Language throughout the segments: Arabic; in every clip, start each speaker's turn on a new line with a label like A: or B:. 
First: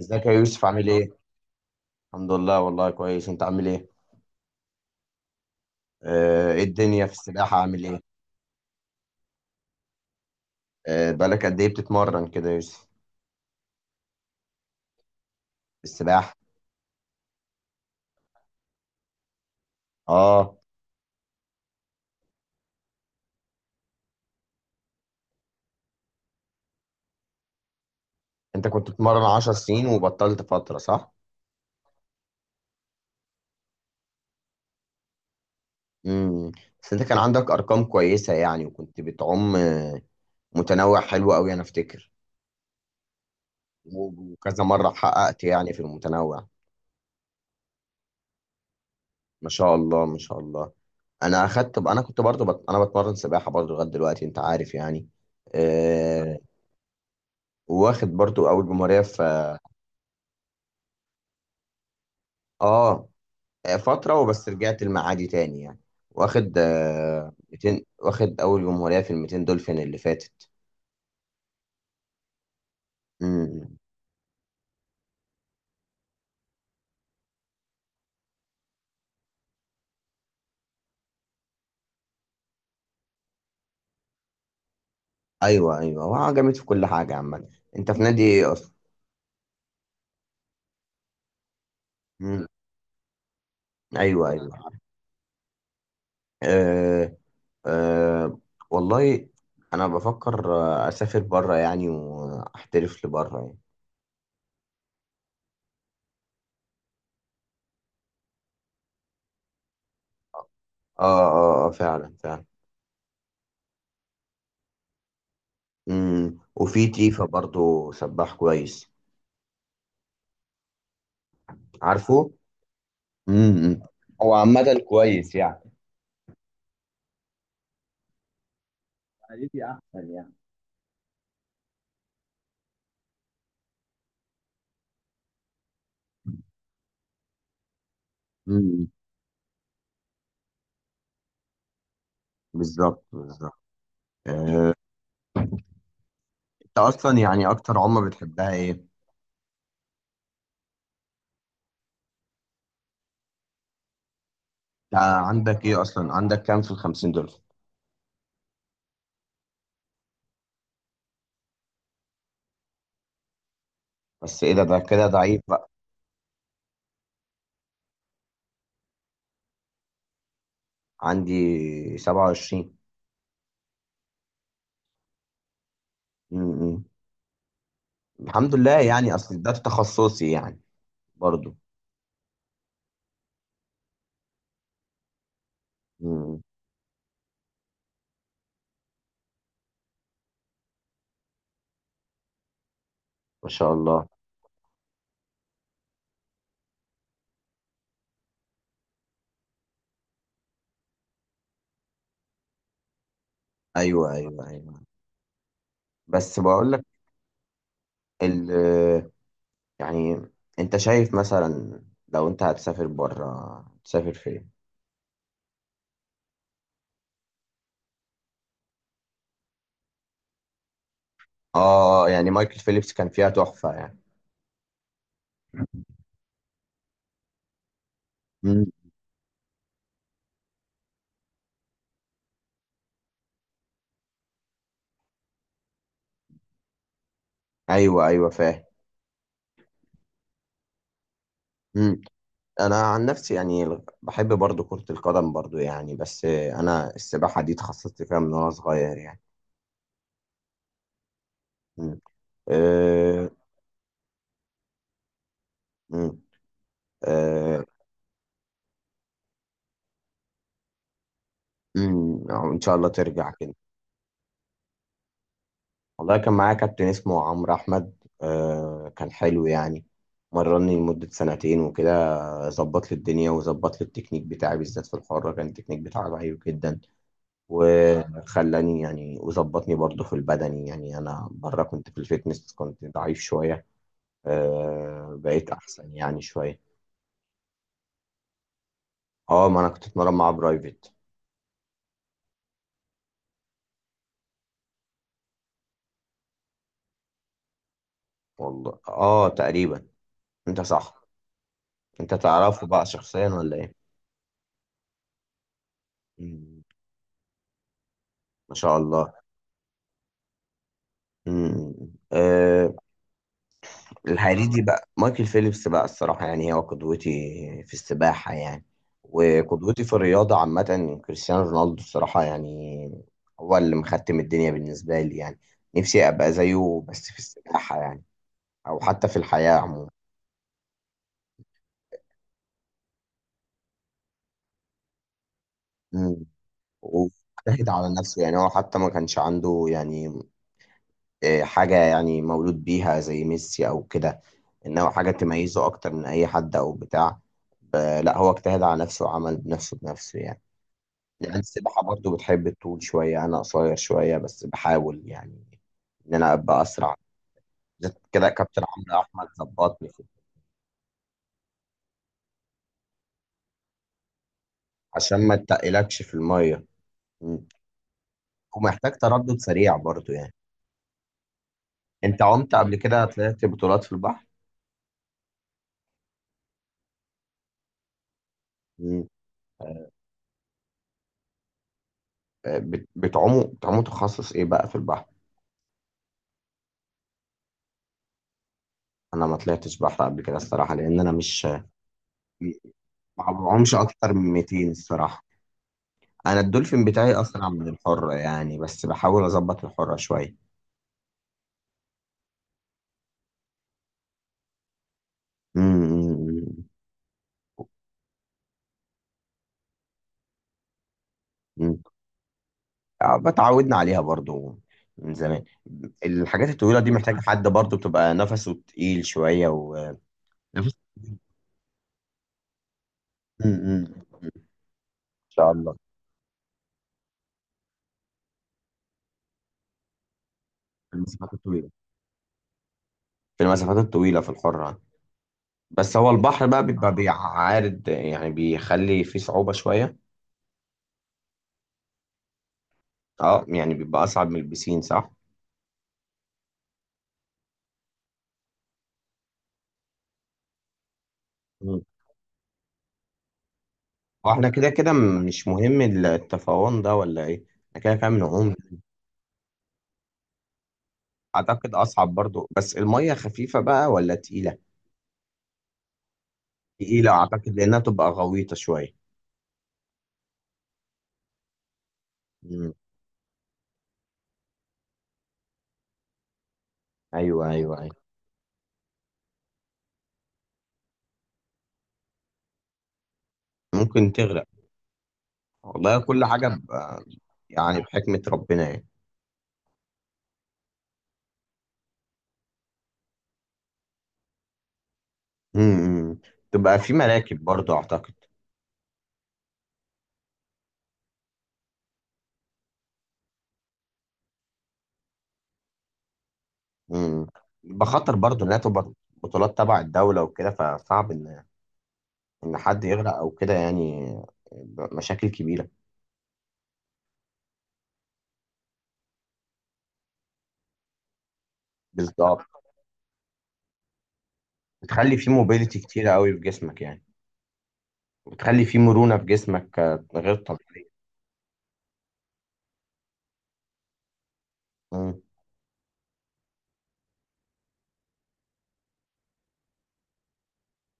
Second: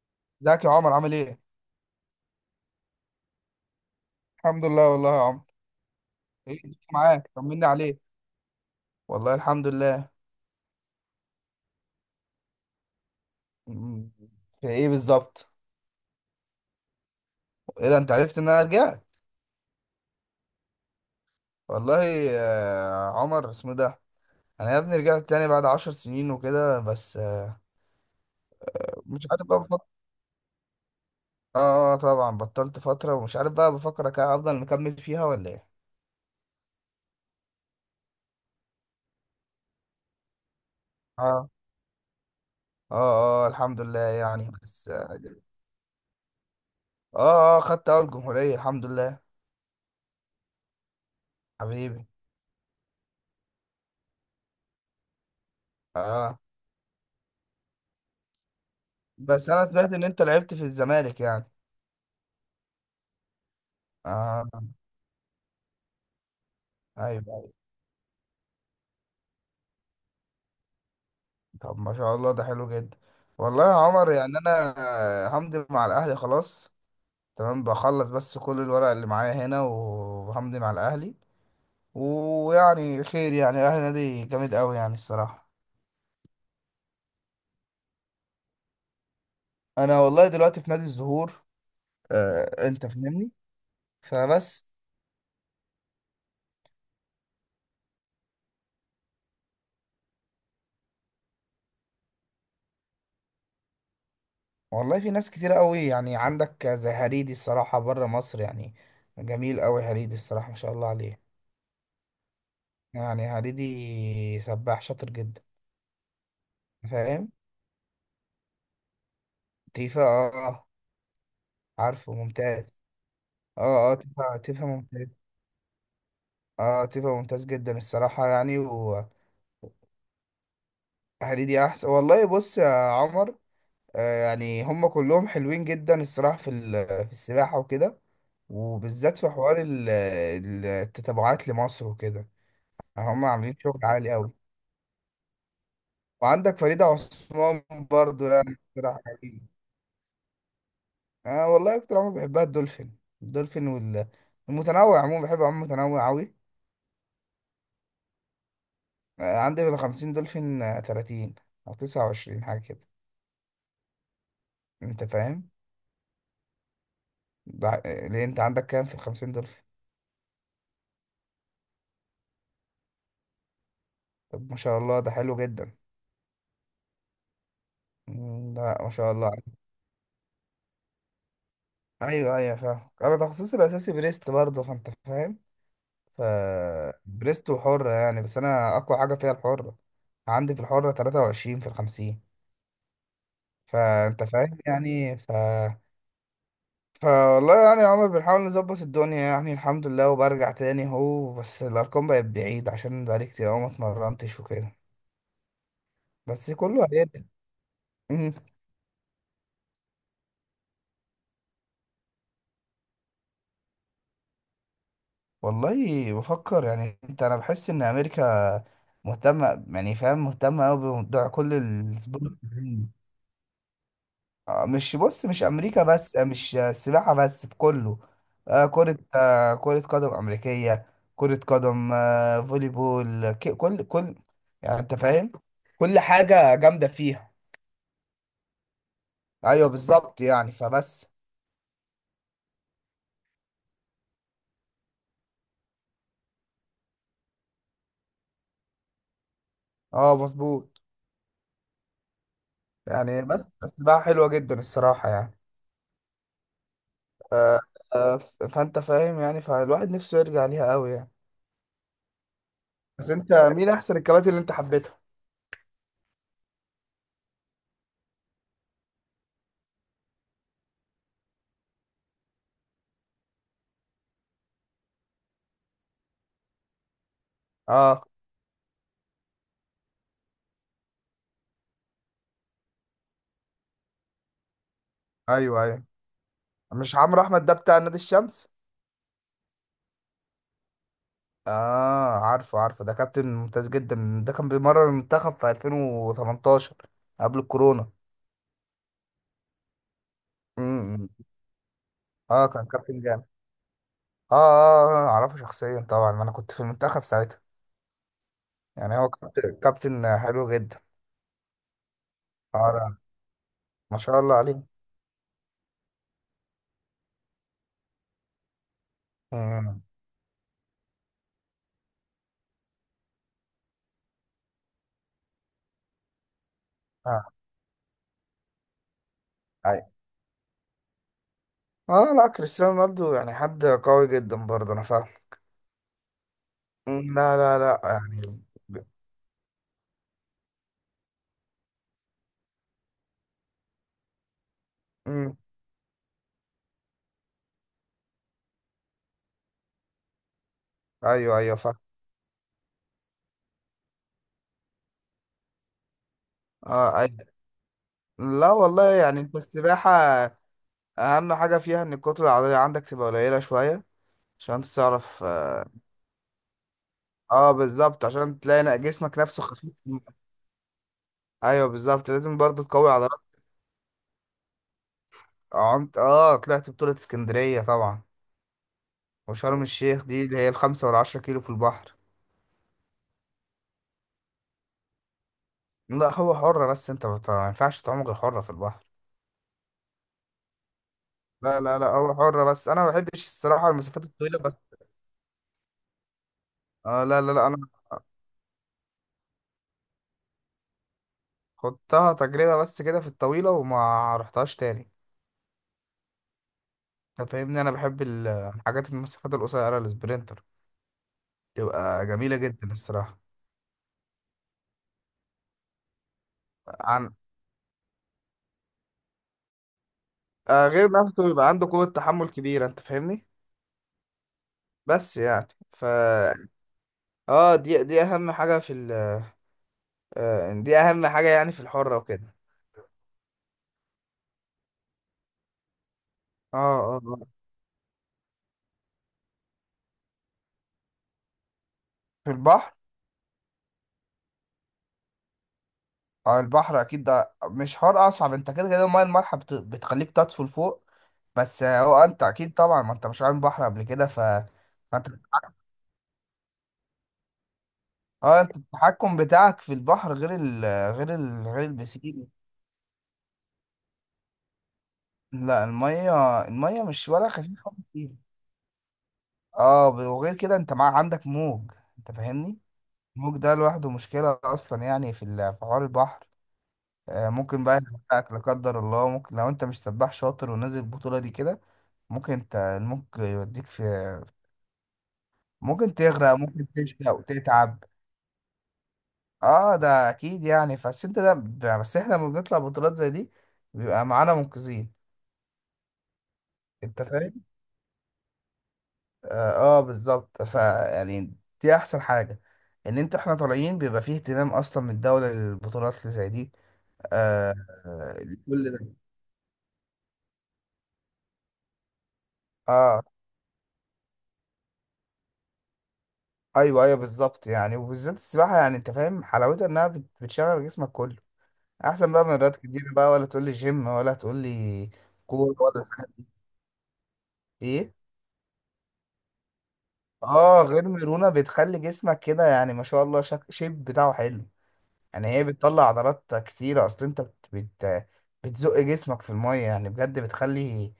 A: ازيك يا يوسف،
B: ازيك يا
A: عامل
B: عمر
A: ايه؟
B: عامل ايه؟
A: الحمد لله والله كويس، انت عامل ايه؟
B: الحمد لله والله يا عمر. ايه
A: ايه
B: الدنيا
A: الدنيا في
B: معاك
A: السباحة،
B: طمني
A: عامل
B: عليك.
A: ايه؟
B: والله الحمد لله.
A: بقالك قد ايه بتتمرن كده يا يوسف؟
B: أمم، في ايه بالظبط؟
A: في السباحة؟
B: ايه ده انت عرفت ان انا رجعت؟
A: اه،
B: والله يا عمر اسمه ده. انا يا ابني رجعت تاني بعد 10 سنين وكده بس.
A: انت كنت بتتمرن
B: مش عارف
A: 10
B: بقى بفكر.
A: سنين وبطلت فترة صح؟
B: اه، طبعا بطلت فترة ومش عارف بقى بفكر افضل مكمل فيها ولا ايه؟
A: امم بس انت كان عندك ارقام كويسة يعني، وكنت بتعوم متنوع حلو
B: اه
A: قوي انا افتكر.
B: اه اه الحمد لله يعني
A: وكذا
B: بس
A: مرة حققت يعني في المتنوع.
B: اه، آه، خدت اول جمهورية الحمد لله.
A: ما شاء الله، ما شاء الله. انا اخدت، انا
B: حبيبي.
A: كنت برضو انا بتمرن سباحة برضو لغاية دلوقتي، انت عارف يعني. آه،
B: اه
A: واخد برضو اول جمهوريه في،
B: بس انا سمعت ان انت لعبت في الزمالك يعني.
A: اه، فتره
B: اه
A: وبس رجعت المعادي تاني يعني. واخد
B: ايوه أيوة.
A: 200، واخد اول جمهوريه في ال 200 دولفين اللي فاتت.
B: طب ما شاء الله ده حلو جدا. والله يا
A: امم
B: عمر يعني انا همضي مع الاهلي خلاص. تمام بخلص بس كل الورق اللي معايا هنا وهمضي مع الاهلي. ويعني خير يعني الاهلي نادي جامد قوي يعني الصراحه.
A: ايوه ايوه، هو جامد في كل حاجه عامه. انت في نادي ايه اصلا؟
B: انا والله دلوقتي في نادي الزهور.
A: امم
B: انت فاهمني.
A: ايوه ايوه.
B: فبس.
A: آه آه، والله انا بفكر اسافر بره يعني واحترف لبره يعني.
B: والله في ناس كتير قوي يعني عندك زي هريدي الصراحه بره مصر يعني. جميل قوي هريدي الصراحه ما شاء الله
A: اه
B: عليه.
A: اه اه، فعلا فعلا.
B: يعني هريدي سباح شاطر جدا.
A: وفي تيفا
B: فاهم.
A: برضو سباح كويس،
B: تيفا اه. عارفه
A: عارفه.
B: ممتاز.
A: امم
B: اه اه
A: هو
B: تيفا تيفا
A: عامة
B: ممتاز.
A: كويس يعني.
B: اه تيفا ممتاز جدا الصراحة يعني وهريدي.
A: حالتي احسن يعني.
B: احسن والله بص يا عمر. يعني هم كلهم حلوين جدا الصراحة في السباحة وكده.
A: امم
B: وبالذات في حوار التتابعات لمصر وكده.
A: بالظبط
B: يعني هم عاملين
A: بالظبط.
B: شغل عالي قوي.
A: آه،
B: وعندك
A: انت
B: فريدة
A: اصلا يعني
B: عثمان.
A: اكتر عمله
B: برضو
A: بتحبها
B: يعني
A: ايه؟ انت
B: اقتراح حقيقي. اه والله اكتر عمر بحبها الدولفين الدولفين والمتنوع عموما بحب
A: عندك
B: عموما
A: ايه
B: متنوع
A: اصلا؟
B: قوي.
A: عندك كام في الخمسين دول؟
B: عندي بال 50 دولفين، 30 او 29 حاجه كده.
A: بس ايه ده، ده
B: انت
A: كده ضعيف
B: فاهم.
A: بقى.
B: ليه انت عندك كام في ال 50 دولفين؟
A: عندي 27.
B: طب ما شاء الله ده حلو جدا.
A: امم الحمد
B: مم،
A: لله
B: لا ما شاء
A: يعني،
B: الله
A: اصل ده
B: عليك.
A: في تخصصي يعني برضو.
B: ايوه ايوه فاهم. انا تخصصي الاساسي بريست برضه فانت فاهم. ف
A: امم
B: بريست وحره يعني بس انا اقوى حاجه فيها الحره. عندي في الحره 23 في ال 50.
A: ما شاء الله.
B: فانت فاهم يعني. فوالله يعني يا عمر بنحاول نظبط الدنيا يعني الحمد لله وبرجع تاني اهو، بس الارقام بقت بعيد عشان بقالي كتير اوي ما
A: ايوه
B: اتمرنتش
A: ايوه
B: وكده.
A: ايوه، بس
B: بس
A: بقول لك،
B: كله هيرجع. مم.
A: ال يعني، انت شايف مثلا لو انت هتسافر بره تسافر فين؟
B: والله بفكر يعني، انت انا بحس ان امريكا مهتمة يعني فاهم، مهتمة اوي بموضوع كل
A: اه يعني
B: السبورت.
A: مايكل فيليبس كان فيها تحفة يعني.
B: مش بص، مش امريكا بس، مش آه، السباحه بس، في كله.
A: مم.
B: كره كره قدم امريكيه. كره قدم، فولي بول، كل كل. يعني انت فاهم. كل حاجه جامده فيها.
A: ايوه ايوه فاهم.
B: ايوه بالظبط يعني فبس.
A: مم. انا عن نفسي يعني بحب برضو كرة القدم برضو يعني، بس انا السباحة دي اتخصصت فيها من وانا صغير يعني.
B: اه مظبوط.
A: مم.
B: يعني
A: آه،
B: بس بقى حلوه جدا الصراحه يعني.
A: مم.
B: آه،
A: آه،
B: فانت فاهم يعني فالواحد نفسه يرجع ليها قوي يعني.
A: ان شاء الله
B: بس
A: ترجع
B: انت
A: كده.
B: مين احسن الكباتن اللي انت حبيتها؟
A: والله كان معايا كابتن اسمه عمرو احمد، كان حلو يعني. مرني لمدة سنتين وكده. ظبط لي الدنيا وظبط لي التكنيك بتاعي، بالذات في الحرة كان التكنيك بتاعي ضعيف جدا.
B: اه
A: وخلاني يعني وظبطني برضه في البدني يعني، انا بره كنت في الفيتنس كنت ضعيف شويه. بقيت
B: ايوه ايوه.
A: احسن يعني شويه.
B: مش عمرو احمد ده بتاع نادي الشمس؟
A: اه، ما انا كنت اتمرن مع برايفت.
B: اه عارفه عارفه، ده كابتن ممتاز جدا، ده كان بيمرن المنتخب في 2018 قبل الكورونا.
A: والله اه تقريبا، انت صح.
B: امم.
A: انت
B: اه كان
A: تعرفه بقى
B: كابتن جامد.
A: شخصيا ولا ايه؟
B: اه اه، اعرفه شخصيا طبعا، ما انا كنت في
A: مم.
B: المنتخب ساعتها.
A: ما شاء
B: يعني هو
A: الله.
B: كابتن كابتن حلو جدا.
A: مم.
B: اه
A: آه
B: لا ما شاء الله
A: الحقيقي
B: عليه.
A: بقى مايكل فيليبس بقى الصراحة يعني، هو قدوتي في السباحة يعني،
B: امم.
A: وقدوتي في الرياضة عامة كريستيانو رونالدو الصراحة يعني. هو اللي مختم الدنيا بالنسبة لي يعني. نفسي أبقى زيه بس في
B: اه
A: السباحة يعني، أو حتى في الحياة عموما.
B: أيوة. اه لا كريستيانو رونالدو يعني حد قوي جدا برضه، انا فاهم.
A: مم.
B: مم، لا لا
A: واجتهد
B: لا
A: على نفسه يعني،
B: يعني.
A: هو حتى ما كانش عنده يعني حاجة يعني، مولود بيها زي ميسي أو كده، إنه حاجة
B: امم.
A: تميزه أكتر من أي حد أو بتاع. ب- لا، هو اجتهد على نفسه وعمل بنفسه بنفسه يعني. يعني
B: ايوه ايوه فاهم.
A: السباحة برضو بتحب الطول شوية، أنا قصير شوية بس بحاول يعني إن أنا أبقى أسرع.
B: اه ايوه.
A: بالذات كده
B: لا
A: كابتن
B: والله
A: عمرو أحمد
B: يعني في
A: ظبطني
B: السباحة
A: في
B: اهم حاجه فيها ان الكتله العضليه عندك تبقى قليله شويه عشان انت تعرف،
A: عشان ما
B: اه.
A: تتقلكش في المية. مم.
B: بالظبط عشان تلاقي
A: ومحتاج
B: جسمك
A: تردد
B: نفسه خفيف.
A: سريع برضو يعني.
B: ايوه بالظبط،
A: أنت
B: لازم
A: عمت
B: برضه
A: قبل
B: تقوي
A: كده
B: عضلات.
A: طلعت بطولات في البحر؟
B: عمت، اه، طلعت بطوله اسكندريه طبعا.
A: مم.
B: وشرم الشيخ دي اللي هي ال5 وال10 كيلو في البحر.
A: بتعوموا بتعوموا تخصص إيه بقى في البحر؟
B: لا هو حرة بس، انت ما ينفعش تعوم غير حرة في البحر.
A: أنا ما طلعتش بحر قبل كده الصراحة، لأن أنا مش،
B: لا لا لا، هو حرة بس انا ما بحبش
A: ما
B: الصراحة
A: بعومش
B: المسافات
A: أكتر من
B: الطويلة بس.
A: 200 الصراحة. أنا الدولفين
B: اه
A: بتاعي
B: لا لا لا،
A: أسرع
B: انا
A: من الحرة يعني، بس بحاول أظبط الحرة شوية.
B: خدتها تجربة بس كده في الطويلة وما رحتهاش تاني.
A: مم.
B: انت فاهمني، انا بحب الحاجات، المسافات القصيرة السبرنت
A: مم.
B: تبقى جميلة جدا الصراحة.
A: اتعودنا عليها برضو من زمان. الحاجات الطويلة دي
B: عن
A: محتاجة حد برضو بتبقى نفسه تقيل شوية و،
B: آه
A: نفس،
B: غير نفسه بيبقى عنده قوة تحمل كبيرة، انت فاهمني.
A: مم، مم، مم.
B: بس
A: إن
B: يعني
A: شاء الله.
B: ف اه دي اهم حاجة في ال، دي
A: في
B: اهم حاجة
A: المسافات
B: يعني في
A: الطويلة،
B: الحرة وكده.
A: في المسافات الطويلة في الحرة. بس هو البحر
B: اه
A: بقى بيبقى
B: اه،
A: بيعارض يعني بيخلي فيه صعوبة شوية.
B: في البحر.
A: اه يعني بيبقى أصعب من البسين صح؟
B: اه البحر اكيد ده مش حوار اصعب، انت كده كده المايه المالحه بتخليك تطفو لفوق. بس،
A: مم.
B: هو انت اكيد طبعا ما انت مش عامل بحر قبل كده.
A: هو احنا كده كده
B: فانت،
A: مش مهم التفاون ده ولا ايه؟ احنا كده كده
B: اه،
A: بنعوم.
B: انت التحكم بتاعك في البحر غير ال، غير ال غير
A: أعتقد أصعب
B: البسين.
A: برضو، بس المية خفيفة بقى ولا تقيلة؟
B: لا الميه الميه مش
A: تقيلة
B: ولا
A: أعتقد،
B: خفيفه.
A: لأنها تبقى غويطة شوية.
B: اه، وغير كده انت مع عندك موج. انت فاهمني.
A: مم.
B: الموج ده لوحده مشكلة اصلا يعني في حوار البحر.
A: أيوه
B: ممكن
A: أيوه
B: بقى
A: أيوه.
B: يوقعك لا قدر الله، ممكن لو انت مش سباح شاطر ونازل البطولة دي كده ممكن انت الموج يوديك في.
A: ممكن تغرق.
B: ممكن
A: والله كل
B: تغرق،
A: حاجة
B: ممكن تشقى وتتعب.
A: يعني بحكمة ربنا يعني.
B: اه ده اكيد يعني، بس انت ده ب- بس احنا لما بنطلع بطولات زي دي بيبقى معانا منقذين.
A: مم. تبقى في
B: انت فاهم.
A: مراكب برضو أعتقد.
B: اه، بالظبط ف يعني، دي احسن حاجة، ان انت احنا طالعين بيبقى فيه اهتمام اصلا من الدولة للبطولات اللي زي دي.
A: مم.
B: آه
A: بخطر برضو إنها
B: كل ده.
A: تبقى بطولات تبع الدولة وكده، فصعب إن، إن حد
B: اه
A: يغرق أو كده يعني. مشاكل كبيرة.
B: ايوه ايوه بالظبط يعني، وبالذات السباحه يعني انت فاهم حلاوتها، انها بتشغل جسمك كله. احسن بقى من
A: بالظبط،
B: رياضات كتير بقى، ولا تقول لي جيم ولا تقول لي
A: بتخلي في
B: كوره
A: موبيليتي
B: ولا
A: كتيرة
B: حاجه.
A: قوي في جسمك يعني،
B: ايه.
A: وبتخلي في مرونة في جسمك غير
B: اه غير
A: طبيعية.
B: ميرونه بتخلي جسمك كده، يعني ما شاء الله، شيب بتاعه حلو.
A: مم.
B: يعني هي بتطلع عضلات كتيرة، اصل انت بتزق جسمك في المية، يعني بجد بتخلي.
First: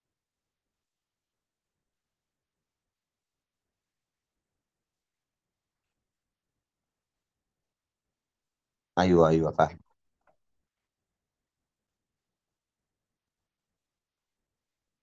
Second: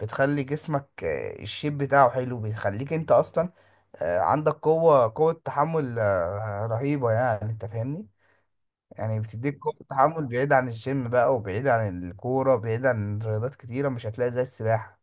B: بتخلي جسمك، الشيب بتاعه حلو بيخليك انت اصلا، عندك قوة تحمل، رهيبة، يعني انت فاهمني. يعني
A: أيوه
B: بتديك قوة
A: أيوه
B: تحمل بعيد عن الجيم بقى وبعيد عن الكورة، بعيد عن رياضات كتيرة، مش هتلاقي زي السباحة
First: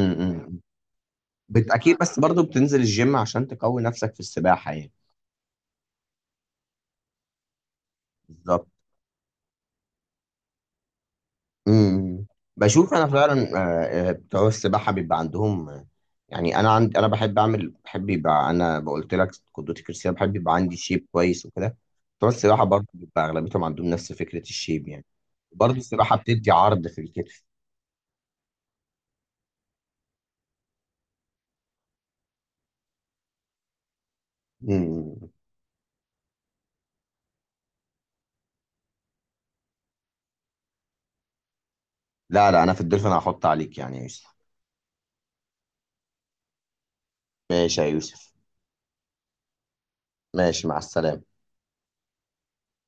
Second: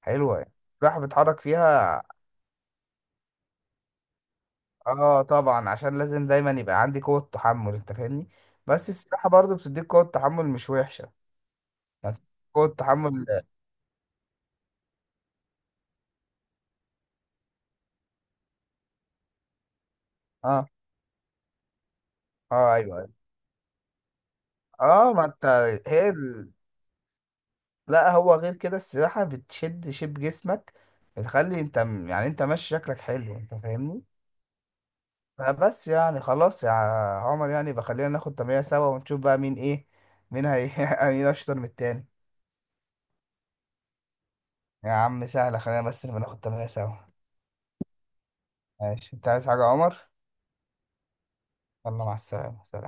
B: حلوة يعني. السباحة بتحرك
A: اكيد،
B: فيها.
A: بس برضو بتنزل الجيم عشان تقوي نفسك في السباحة يعني.
B: اه طبعا عشان لازم دايما يبقى عندي قوة تحمل، انت فاهمني.
A: بالظبط.
B: بس السباحة برضو بتديك قوة تحمل مش وحشة.
A: امم
B: كود
A: بشوف انا
B: تحمل.
A: فعلا بتوع السباحة بيبقى عندهم يعني انا عندي، انا بحب اعمل، بحب يبقى، انا قلت لك قدوتي كريستيانو، بحب يبقى
B: اه
A: عندي شيب كويس وكده. بتوع السباحة
B: اه
A: برضو
B: ايوه ايوه.
A: بيبقى اغلبيتهم عندهم نفس فكرة الشيب يعني.
B: اه ما انت.
A: برضو
B: هي
A: السباحة
B: ال...
A: بتدي عرض في الكتف.
B: لا هو غير كده السباحة بتشد شيب جسمك، بتخلي انت يعني انت ماشي شكلك حلو، انت فاهمني.
A: امم
B: فبس يعني خلاص يا عمر، يعني بخلينا ناخد تمرين سوا ونشوف بقى مين ايه، مين هي مين اشطر من التاني.
A: لا لا، انا في الدلفين هحط عليك يعني يا يوسف.
B: يا عم سهلة، خلينا بس نبقى ناخد تمرين سوا.
A: ماشي يا يوسف.
B: ماشي. انت عايز حاجة يا عمر؟
A: ماشي، مع السلامة.
B: يلا مع السلامة.